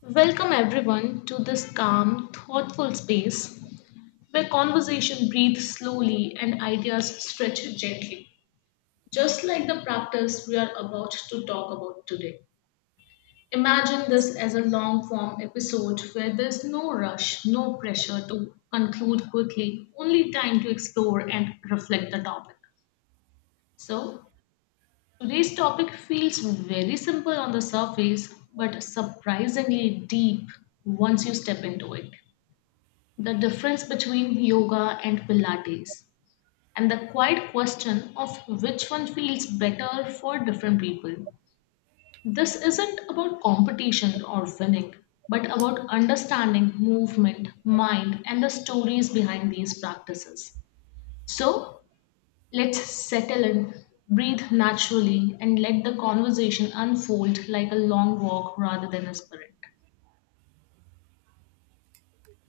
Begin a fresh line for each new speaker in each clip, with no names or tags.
Welcome everyone to this calm, thoughtful space where conversation breathes slowly and ideas stretch gently, just like the practice we are about to talk about today. Imagine this as a long form episode where there's no rush, no pressure to conclude quickly, only time to explore and reflect the topic. So, today's topic feels very simple on the surface but surprisingly deep once you step into it. The difference between yoga and Pilates, and the quiet question of which one feels better for different people. This isn't about competition or winning, but about understanding movement, mind, and the stories behind these practices. So let's settle in, breathe naturally, and let the conversation unfold like a long walk rather than a sprint.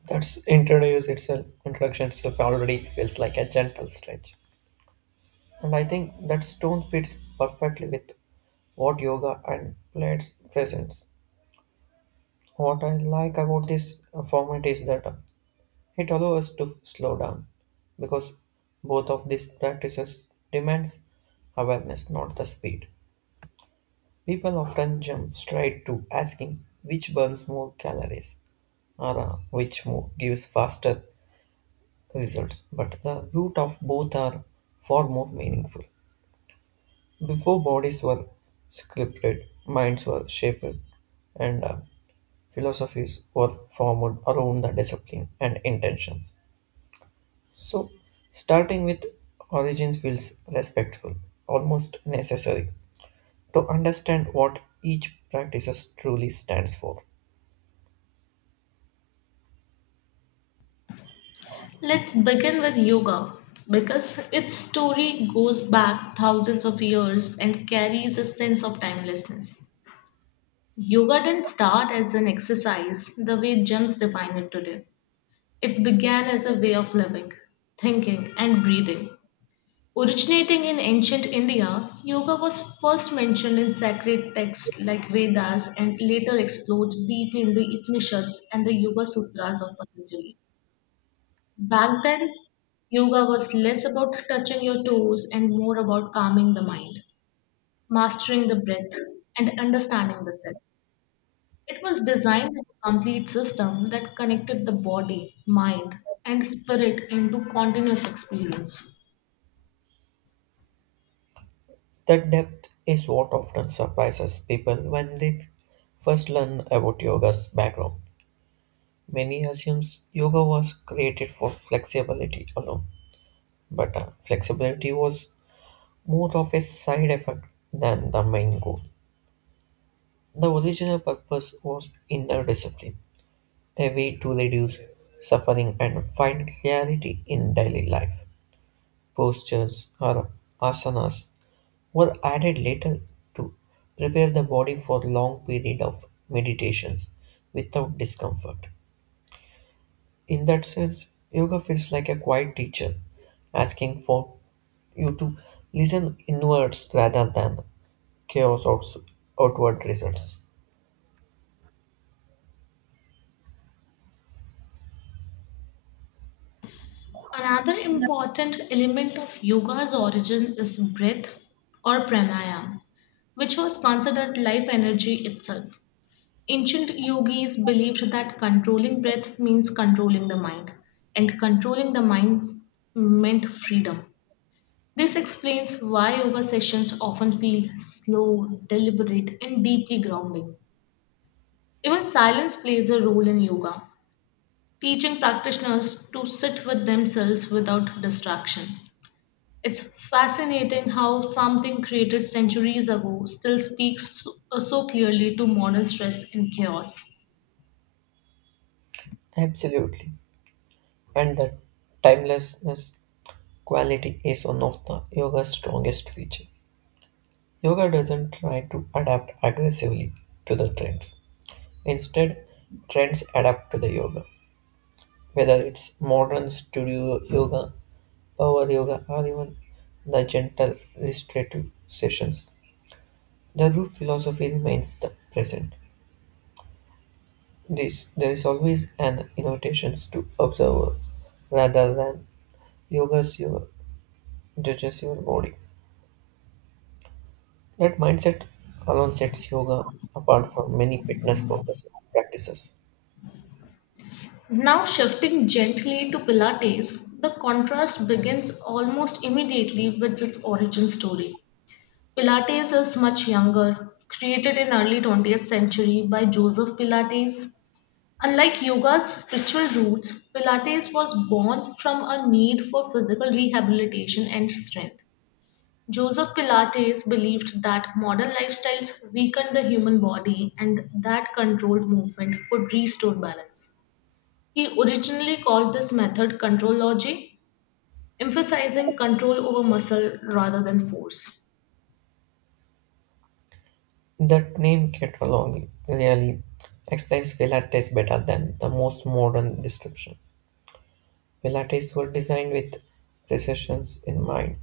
That's introduce itself introduction itself already feels like a gentle stretch. And I think that stone fits perfectly with what yoga and plates presents. What I like about this format is that it allows us to slow down because both of these practices demands awareness, not the speed. People often jump straight to asking which burns more calories or which move gives faster results, but the root of both are far more meaningful. Before bodies were sculpted, minds were shaped, and philosophies were formed around the discipline and intentions. So, starting with origins feels respectful, almost necessary, to understand what each practice truly stands for.
Let's begin with yoga because its story goes back thousands of years and carries a sense of timelessness. Yoga didn't start as an exercise the way gyms define it today. It began as a way of living, thinking, and breathing. Originating in ancient India, yoga was first mentioned in sacred texts like Vedas and later explored deeply in the Upanishads and the Yoga Sutras of Patanjali. Back then, yoga was less about touching your toes and more about calming the mind, mastering the breath, and understanding the self. It was designed as a complete system that connected the body, mind, and spirit into continuous experience.
That depth is what often surprises people when they first learn about yoga's background. Many assumes yoga was created for flexibility alone, but flexibility was more of a side effect than the main goal. The original purpose was inner discipline, a way to reduce suffering and find clarity in daily life. Postures or asanas were added later to prepare the body for long period of meditations without discomfort. In that sense, yoga feels like a quiet teacher asking for you to listen inwards rather than chaos or s- outward results.
Another important element of yoga's origin is breath or pranayama, which was considered life energy itself. Ancient yogis believed that controlling breath means controlling the mind, and controlling the mind meant freedom. This explains why yoga sessions often feel slow, deliberate, and deeply grounding. Even silence plays a role in yoga, teaching practitioners to sit with themselves without distraction. It's fascinating how something created centuries ago still speaks so so clearly to modern stress and chaos.
Absolutely. And that timelessness quality is one of the yoga's strongest feature. Yoga doesn't try to adapt aggressively to the trends. Instead, trends adapt to the yoga. Whether it's modern studio yoga, power yoga, or even the gentle restorative sessions, the root philosophy remains the present. This, there is always an invitation to observe rather than yoga's your, judges your body. That mindset alone sets yoga apart from many fitness focused practices.
Now, shifting gently to Pilates, the contrast begins almost immediately with its origin story. Pilates is much younger, created in early 20th century by Joseph Pilates. Unlike yoga's spiritual roots, Pilates was born from a need for physical rehabilitation and strength. Joseph Pilates believed that modern lifestyles weakened the human body and that controlled movement could restore balance. He originally called this method controlology, emphasizing control over muscle rather than force.
That name Ketralong really explains Pilates better than the most modern descriptions. Pilates were designed with precisions in mind,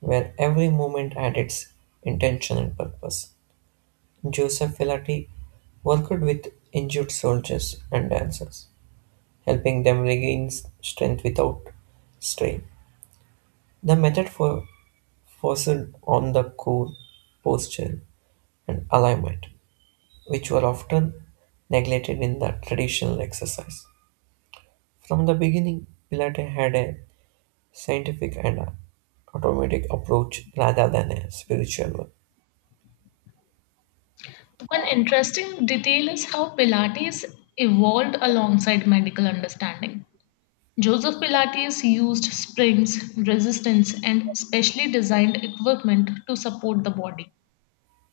where every movement had its intention and purpose. Joseph Filati worked with injured soldiers and dancers, helping them regain strength without strain. The method for focused on the core posture and alignment, which were often neglected in the traditional exercise. From the beginning, Pilates had a scientific and a automatic approach rather than a spiritual one.
One interesting detail is how Pilates evolved alongside medical understanding. Joseph Pilates used springs, resistance, and specially designed equipment to support the body.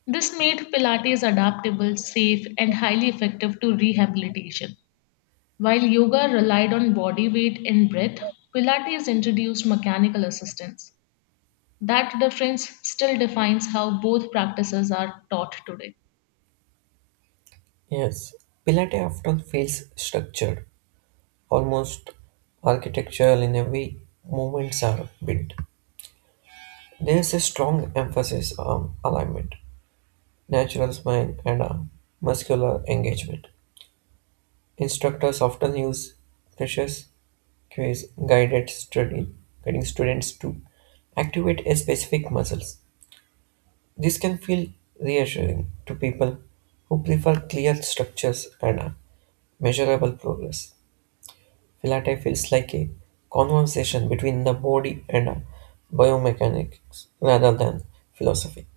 This made Pilates adaptable, safe, and highly effective to rehabilitation. While yoga relied on body weight and breath, Pilates introduced mechanical assistance. That difference still defines how both practices are taught today.
Yes, Pilates often feels structured, almost architectural in every movements are bit. There's a strong emphasis on alignment, natural spine, and muscular engagement. Instructors often use precious cues, guided study, guiding students to activate a specific muscles. This can feel reassuring to people who prefer clear structures and measurable progress. Philately feels like a conversation between the body and a biomechanics rather than philosophy.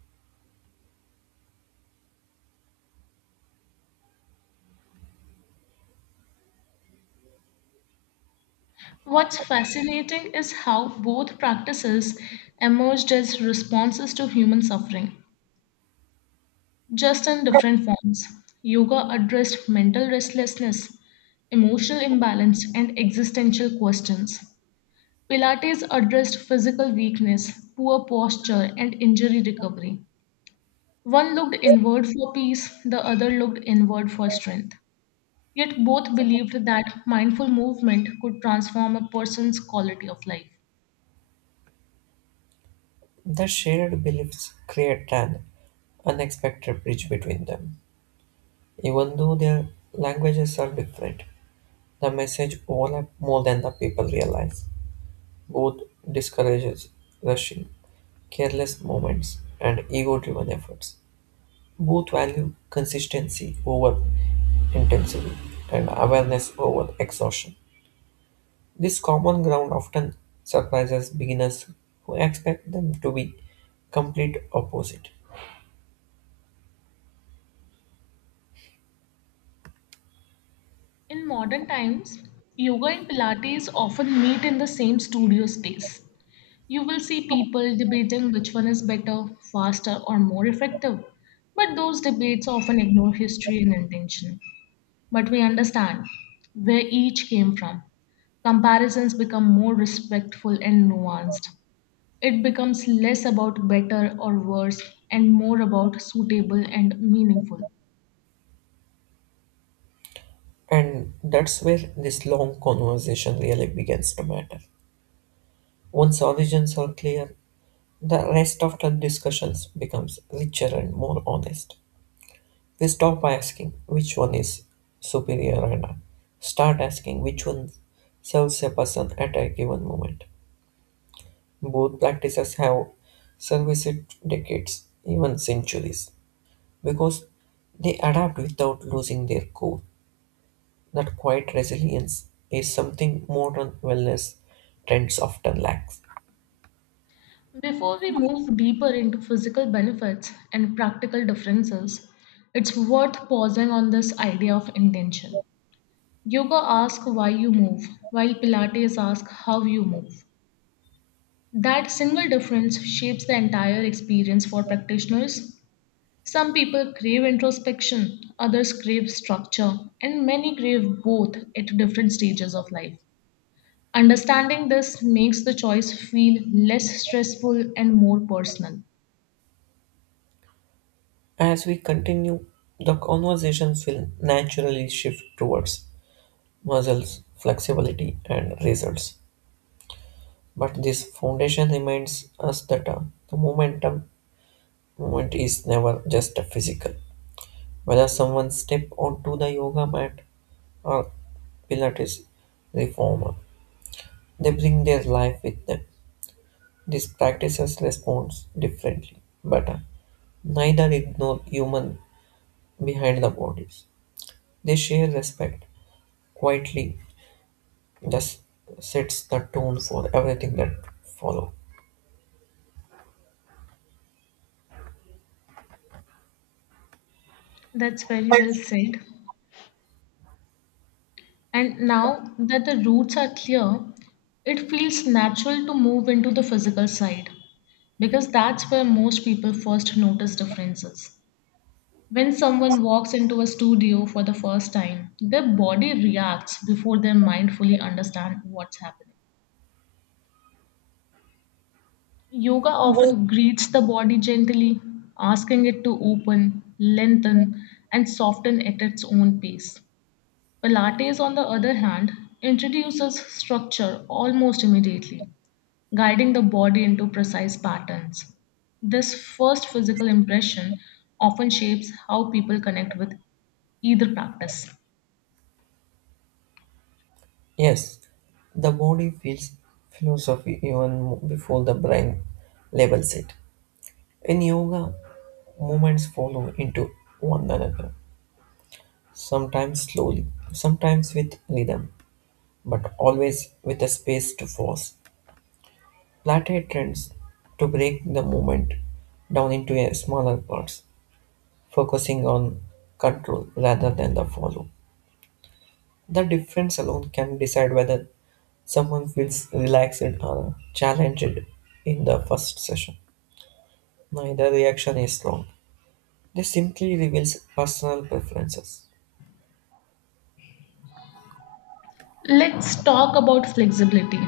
What's fascinating is how both practices emerged as responses to human suffering, just in different forms. Yoga addressed mental restlessness, emotional imbalance, and existential questions. Pilates addressed physical weakness, poor posture, and injury recovery. One looked inward for peace, the other looked inward for strength. Yet both believed that mindful movement could transform a person's quality of life.
The shared beliefs create an unexpected bridge between them. Even though their languages are different, the message overlaps more than the people realize. Both discourages rushing, careless moments, and ego-driven efforts. Both value consistency over intensity and awareness over exhaustion. This common ground often surprises beginners who expect them to be complete opposite.
In modern times, yoga and Pilates often meet in the same studio space. You will see people debating which one is better, faster, or more effective. But those debates often ignore history and intention. But we understand where each came from. Comparisons become more respectful and nuanced. It becomes less about better or worse and more about suitable and meaningful.
And that's where this long conversation really begins to matter. Once origins are clear, the rest of the discussions becomes richer and more honest. We stop asking which one is superior and start asking which one serves a person at a given moment. Both practices have serviced decades, even centuries, because they adapt without losing their core. That quiet resilience is something modern wellness trends often lack.
Before we move deeper into physical benefits and practical differences, it's worth pausing on this idea of intention. Yoga asks why you move, while Pilates asks how you move. That single difference shapes the entire experience for practitioners. Some people crave introspection, others crave structure, and many crave both at different stages of life. Understanding this makes the choice feel less stressful and more personal.
As we continue, the conversations will naturally shift towards muscles, flexibility, and results. But this foundation reminds us that the momentum movement is never just a physical. Whether someone step onto the yoga mat or Pilates reformer, they bring their life with them. These practices respond differently, but neither ignore human behind the bodies. They share respect quietly, thus sets the tone for everything that follow.
That's very well said. And now that the roots are clear, it feels natural to move into the physical side because that's where most people first notice differences. When someone walks into a studio for the first time, their body reacts before they mindfully understand what's happening. Yoga often greets the body gently, asking it to open, lengthen, and soften at its own pace. Pilates, on the other hand, introduces structure almost immediately, guiding the body into precise patterns. This first physical impression often shapes how people connect with either practice.
Yes, the body feels philosophy even before the brain labels it. In yoga, movements follow into one another, sometimes slowly, sometimes with rhythm, but always with a space to pause. Plateau trends to break the movement down into a smaller parts, focusing on control rather than the follow. The difference alone can decide whether someone feels relaxed or challenged in the first session. Neither reaction is wrong. This simply reveals personal preferences.
Let's talk about flexibility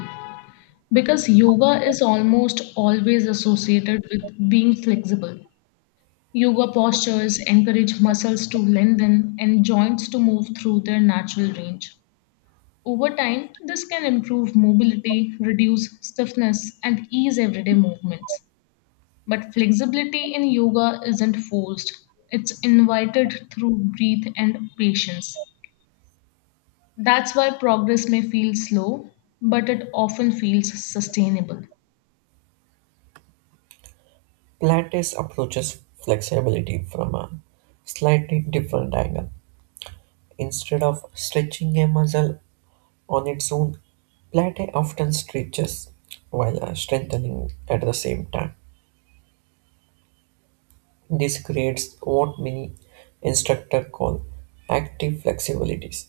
because yoga is almost always associated with being flexible. Yoga postures encourage muscles to lengthen and joints to move through their natural range. Over time, this can improve mobility, reduce stiffness, and ease everyday movements. But flexibility in yoga isn't forced, it's invited through breath and patience. That's why progress may feel slow, but it often feels sustainable.
Pilates approaches flexibility from a slightly different angle. Instead of stretching a muscle on its own, Plato often stretches while strengthening at the same time. This creates what many instructors call active flexibilities.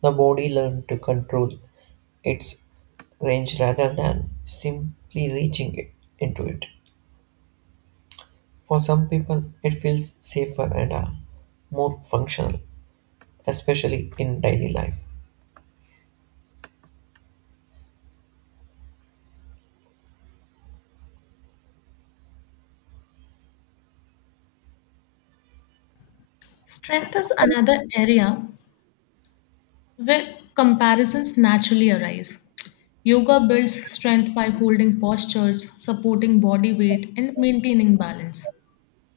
The body learns to control its range rather than simply into it. For some people, it feels safer and more functional, especially in daily life.
Strength is another area where comparisons naturally arise. Yoga builds strength by holding postures, supporting body weight, and maintaining balance.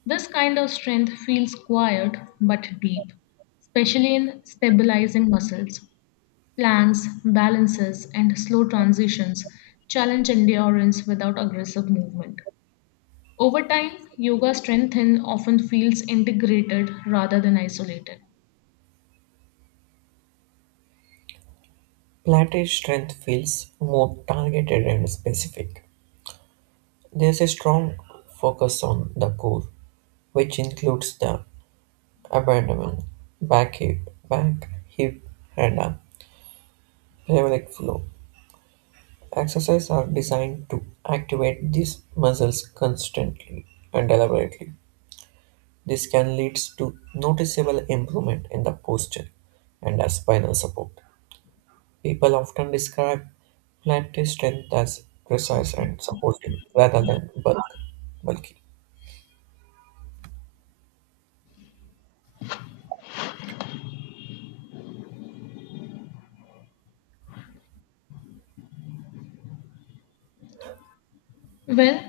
This kind of strength feels quiet but deep, especially in stabilizing muscles. Planks, balances, and slow transitions challenge endurance without aggressive movement. Over time, yoga strengthen often feels integrated rather than isolated.
Plate's strength feels more targeted and specific. There is a strong focus on the core, which includes the abdomen, back hip, back, hip, and arm. Pelvic floor. Exercises are designed to activate these muscles constantly and deliberately. This can lead to noticeable improvement in the posture and the spinal support. People often describe plantar strength as precise and supportive rather than bulky.
Well,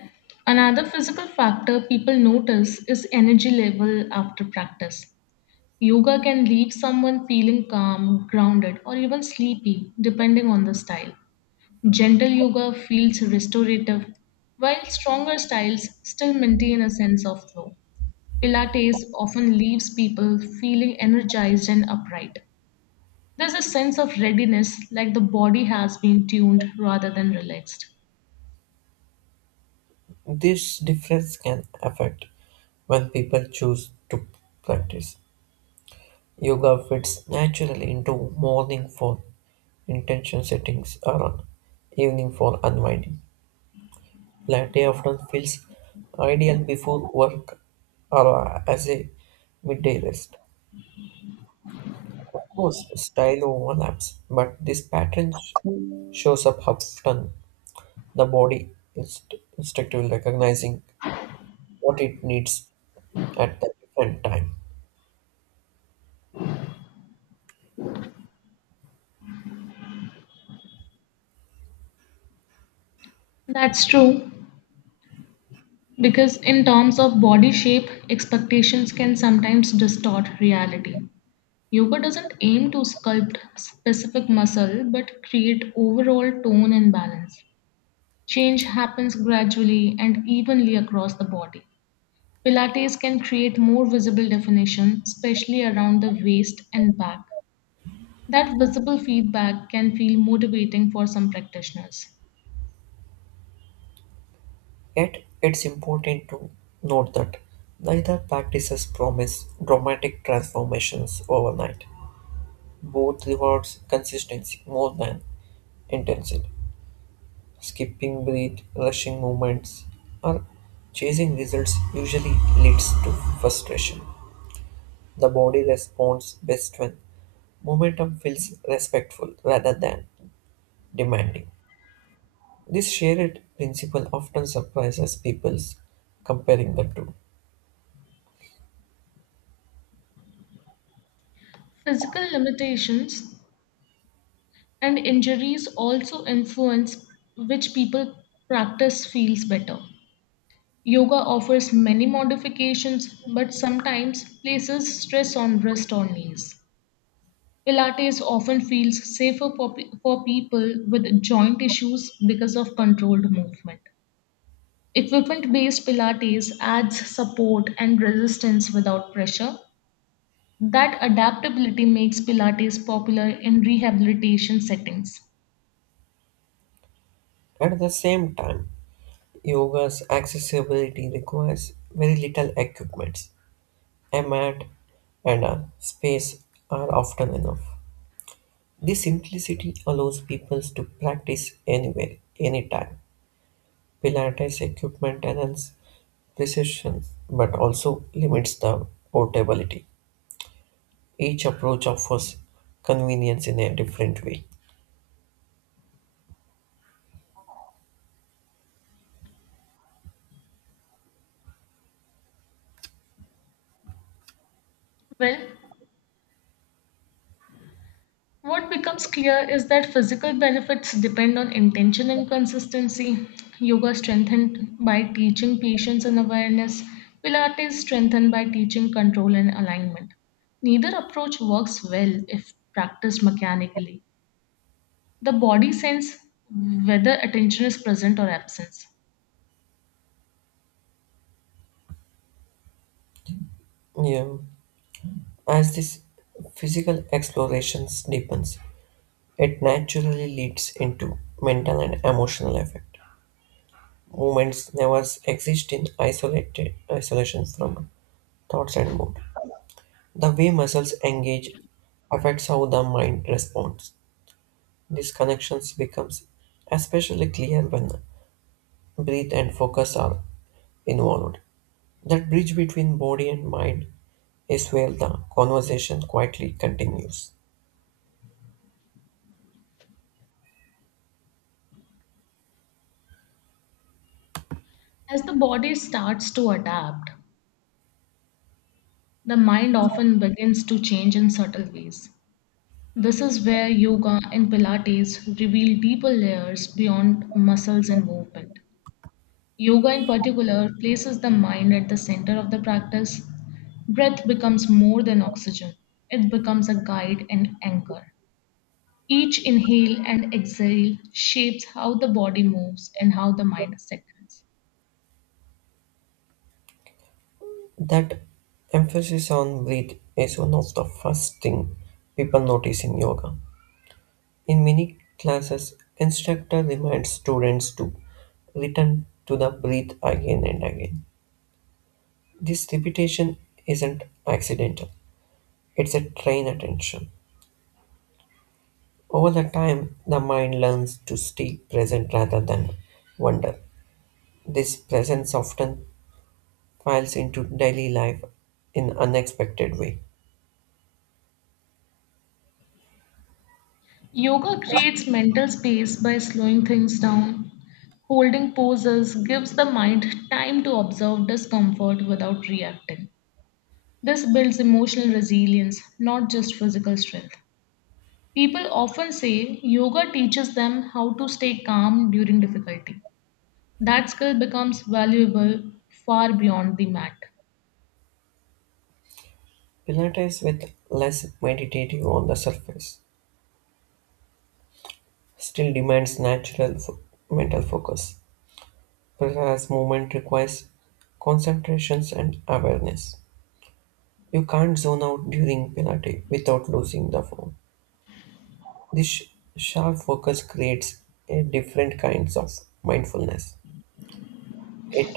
another physical factor people notice is energy level after practice. Yoga can leave someone feeling calm, grounded, or even sleepy, depending on the style. Gentle yoga feels restorative, while stronger styles still maintain a sense of flow. Pilates often leaves people feeling energized and upright. There's a sense of readiness, like the body has been tuned rather than relaxed.
This difference can affect when people choose to practice. Yoga fits naturally into morning for intention settings or evening for unwinding. Latte often feels ideal before work or as a midday rest. Of course, style overlaps, but this pattern shows up often. The body is instinctively recognizing what it needs at the different time.
That's true, because in terms of body shape, expectations can sometimes distort reality. Yoga doesn't aim to sculpt specific muscle but create overall tone and balance. Change happens gradually and evenly across the body. Pilates can create more visible definition, especially around the waist and back. That visible feedback can feel motivating for some practitioners.
Yet, it's important to note that neither practices promise dramatic transformations overnight. Both rewards consistency more than intensity. Skipping breath, rushing movements, or chasing results usually leads to frustration. The body responds best when momentum feels respectful rather than demanding. This shared principle often surprises people comparing the two.
Physical limitations and injuries also influence which people practice feels better. Yoga offers many modifications, but sometimes places stress on wrist or knees. Pilates often feels safer for, for people with joint issues because of controlled movement. Equipment based Pilates adds support and resistance without pressure. That adaptability makes Pilates popular in rehabilitation settings.
At the same time, yoga's accessibility requires very little equipment. A mat and a space are often enough. This simplicity allows people to practice anywhere, anytime. Pilates equipment enhances precision but also limits the portability. Each approach offers convenience in a different way.
Well, what becomes clear is that physical benefits depend on intention and consistency. Yoga strengthened by teaching patience and awareness, Pilates strengthened by teaching control and alignment. Neither approach works well if practiced mechanically. The body sense whether attention is present or absent.
Yeah. As this physical exploration deepens, it naturally leads into mental and emotional effect. Movements never exist in isolated isolation from thoughts and mood. The way muscles engage affects how the mind responds. These connections becomes especially clear when breath and focus are involved. That bridge between body and mind is where the conversation quietly continues.
As the body starts to adapt, the mind often begins to change in subtle ways. This is where yoga and Pilates reveal deeper layers beyond muscles and movement. Yoga, in particular, places the mind at the center of the practice. Breath becomes more than oxygen, it becomes a guide and anchor. Each inhale and exhale shapes how the body moves and how the mind settles.
That emphasis on breath is one of the first thing people notice in yoga. In many classes, instructor reminds students to return to the breath again and again. This repetition isn't accidental. It's a trained attention. Over the time, the mind learns to stay present rather than wander. This presence often files into daily life in unexpected way.
Yoga creates mental space by slowing things down. Holding poses gives the mind time to observe discomfort without reacting. This builds emotional resilience, not just physical strength. People often say yoga teaches them how to stay calm during difficulty. That skill becomes valuable far beyond the mat.
Pilates with less meditative on the surface still demands mental focus. Perha's movement requires concentrations and awareness. You can't zone out during Pilates without losing the form. This sharp focus creates a different kinds of mindfulness. It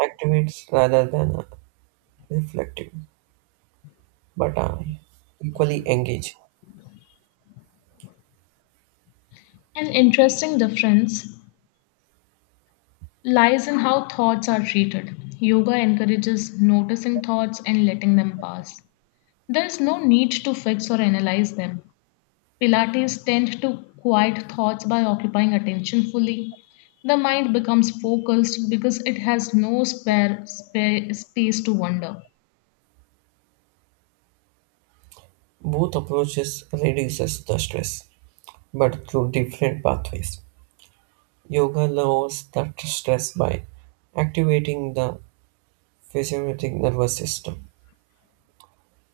activates rather than reflective, but equally engage.
An interesting difference lies in how thoughts are treated. Yoga encourages noticing thoughts and letting them pass. There is no need to fix or analyze them. Pilates tend to quiet thoughts by occupying attention fully. The mind becomes focused because it has no spare space to wander.
Both approaches reduces the stress, but through different pathways. Yoga lowers the stress by activating the physiologic nervous system.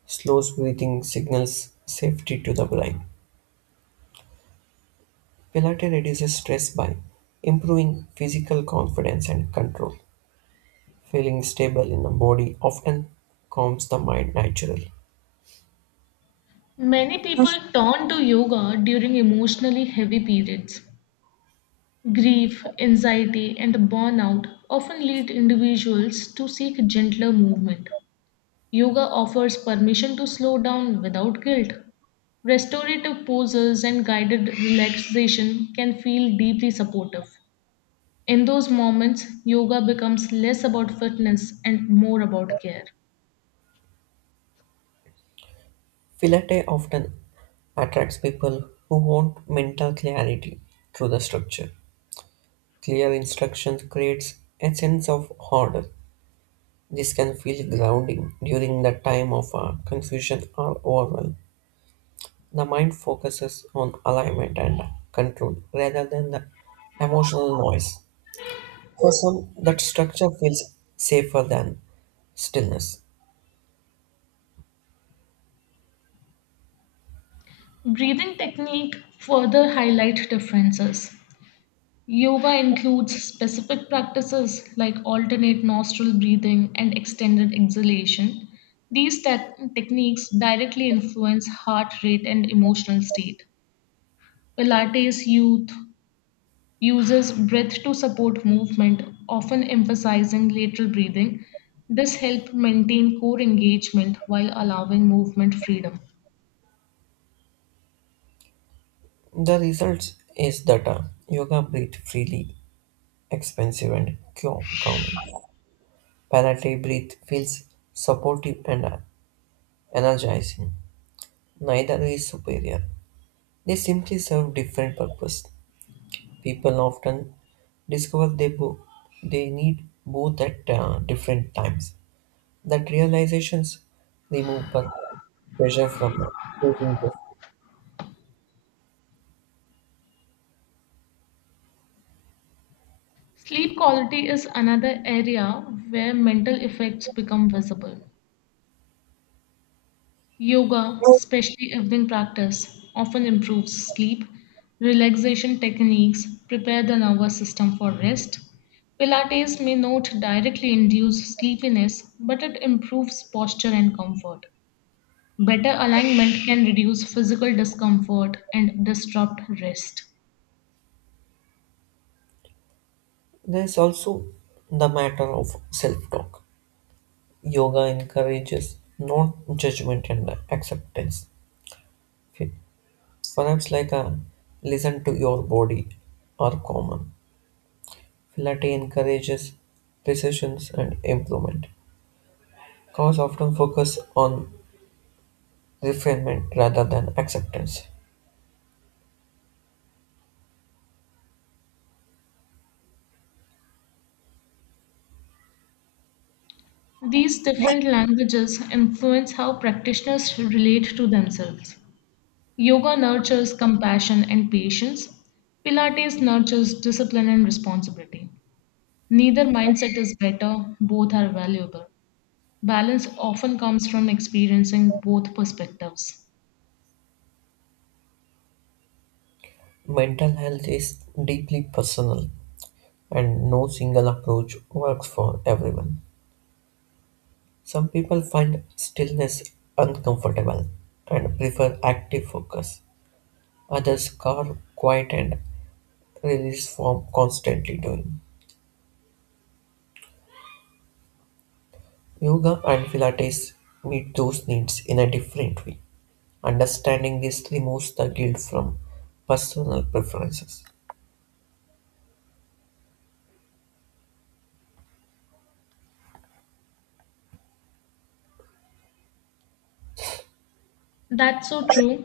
Slow breathing signals safety to the brain. Pilates reduces stress by improving physical confidence and control. Feeling stable in the body often calms the mind naturally.
Many people turn to yoga during emotionally heavy periods. Grief, anxiety, and burnout often lead individuals to seek gentler movement. Yoga offers permission to slow down without guilt. Restorative poses and guided relaxation can feel deeply supportive. In those moments, yoga becomes less about fitness and more about care.
Pilates often attracts people who want mental clarity through the structure. Clear instructions creates a sense of order. This can feel grounding during the time of confusion or overwhelm. The mind focuses on alignment and control rather than the emotional noise. For some, that structure feels safer than stillness.
Breathing technique further highlight differences. Yoga includes specific practices like alternate nostril breathing and extended exhalation. These techniques directly influence heart rate and emotional state. Pilates youth uses breath to support movement, often emphasizing lateral breathing. This helps maintain core engagement while allowing movement freedom.
The result is that yoga breathe freely, expansive and calming. Pilates breathe feels supportive and energizing. Neither is superior. They simply serve different purpose. People often discover they need both at different times. That realizations remove pressure from choosing
Sleep quality is another area where mental effects become visible. Yoga,
justice.
especially evening practice, often improves sleep. Relaxation techniques prepare the nervous system for rest. Pilates may not directly induce sleepiness, but it improves posture and comfort. Better alignment can reduce physical discomfort and disrupt rest.
There is also the matter of self talk. Yoga encourages non judgment and acceptance. Fi- Perhaps like a listen to your body are common. Pilates encourages precisions and improvement. Cause often focus on refinement rather than acceptance.
These different languages influence how practitioners relate to themselves. Yoga nurtures compassion and patience, Pilates nurtures discipline and responsibility. Neither mindset is better, both are valuable. Balance often comes from experiencing both perspectives.
Mental health is deeply personal. And no single approach works for everyone. Some people find stillness uncomfortable and prefer active focus. Others carve quiet and release from constantly doing. Yoga and Pilates meet those needs in a different way. Understanding this removes the guilt from personal preferences.
That's so true.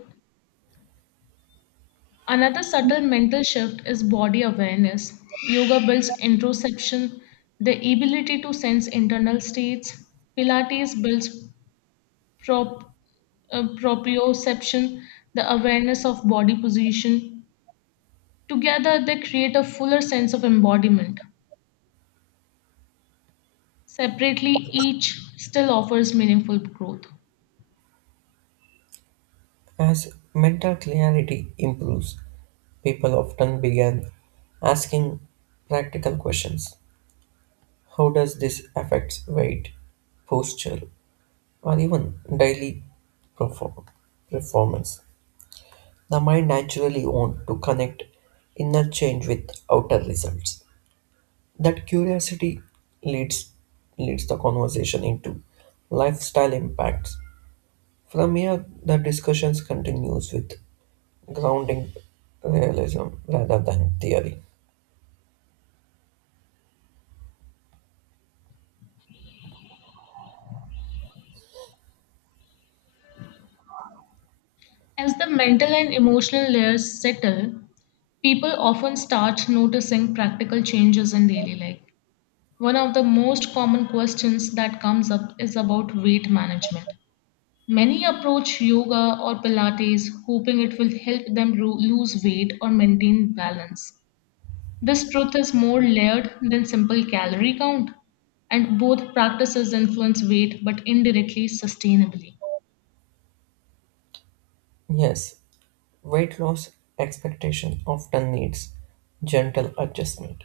Another subtle mental shift is body awareness. Yoga builds introspection, the ability to sense internal states. Pilates builds prop, proprioception, the awareness of body position. Together, they create a fuller sense of embodiment. Separately, each still offers meaningful growth.
As mental clarity improves, people often begin asking practical questions. How does this affect weight, posture, or even daily perform- performance? The mind naturally wants to connect inner change with outer results. That curiosity leads leads the conversation into lifestyle impacts. From here, the discussions continues with grounding realism rather than theory.
As the mental and emotional layers settle, people often start noticing practical changes in daily life. One of the most common questions that comes up is about weight management. Many approach yoga or Pilates hoping it will help them lose weight or maintain balance. This truth is more layered than simple calorie count, and both practices influence weight but indirectly sustainably.
Yes, weight loss expectation often needs gentle adjustment.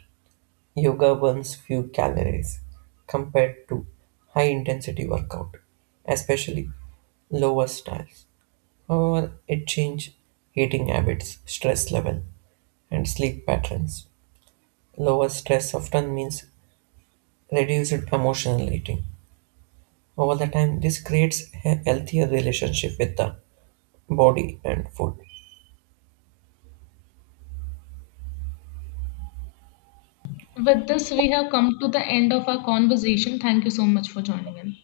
Yoga burns few calories compared to high intensity workout, especially lower styles. However, it changes eating habits, stress level, and sleep patterns. Lower stress often means reduced emotional eating. Over the time, this creates a healthier relationship with the body and food.
With this, we have come to the end of our conversation. Thank you so much for joining in.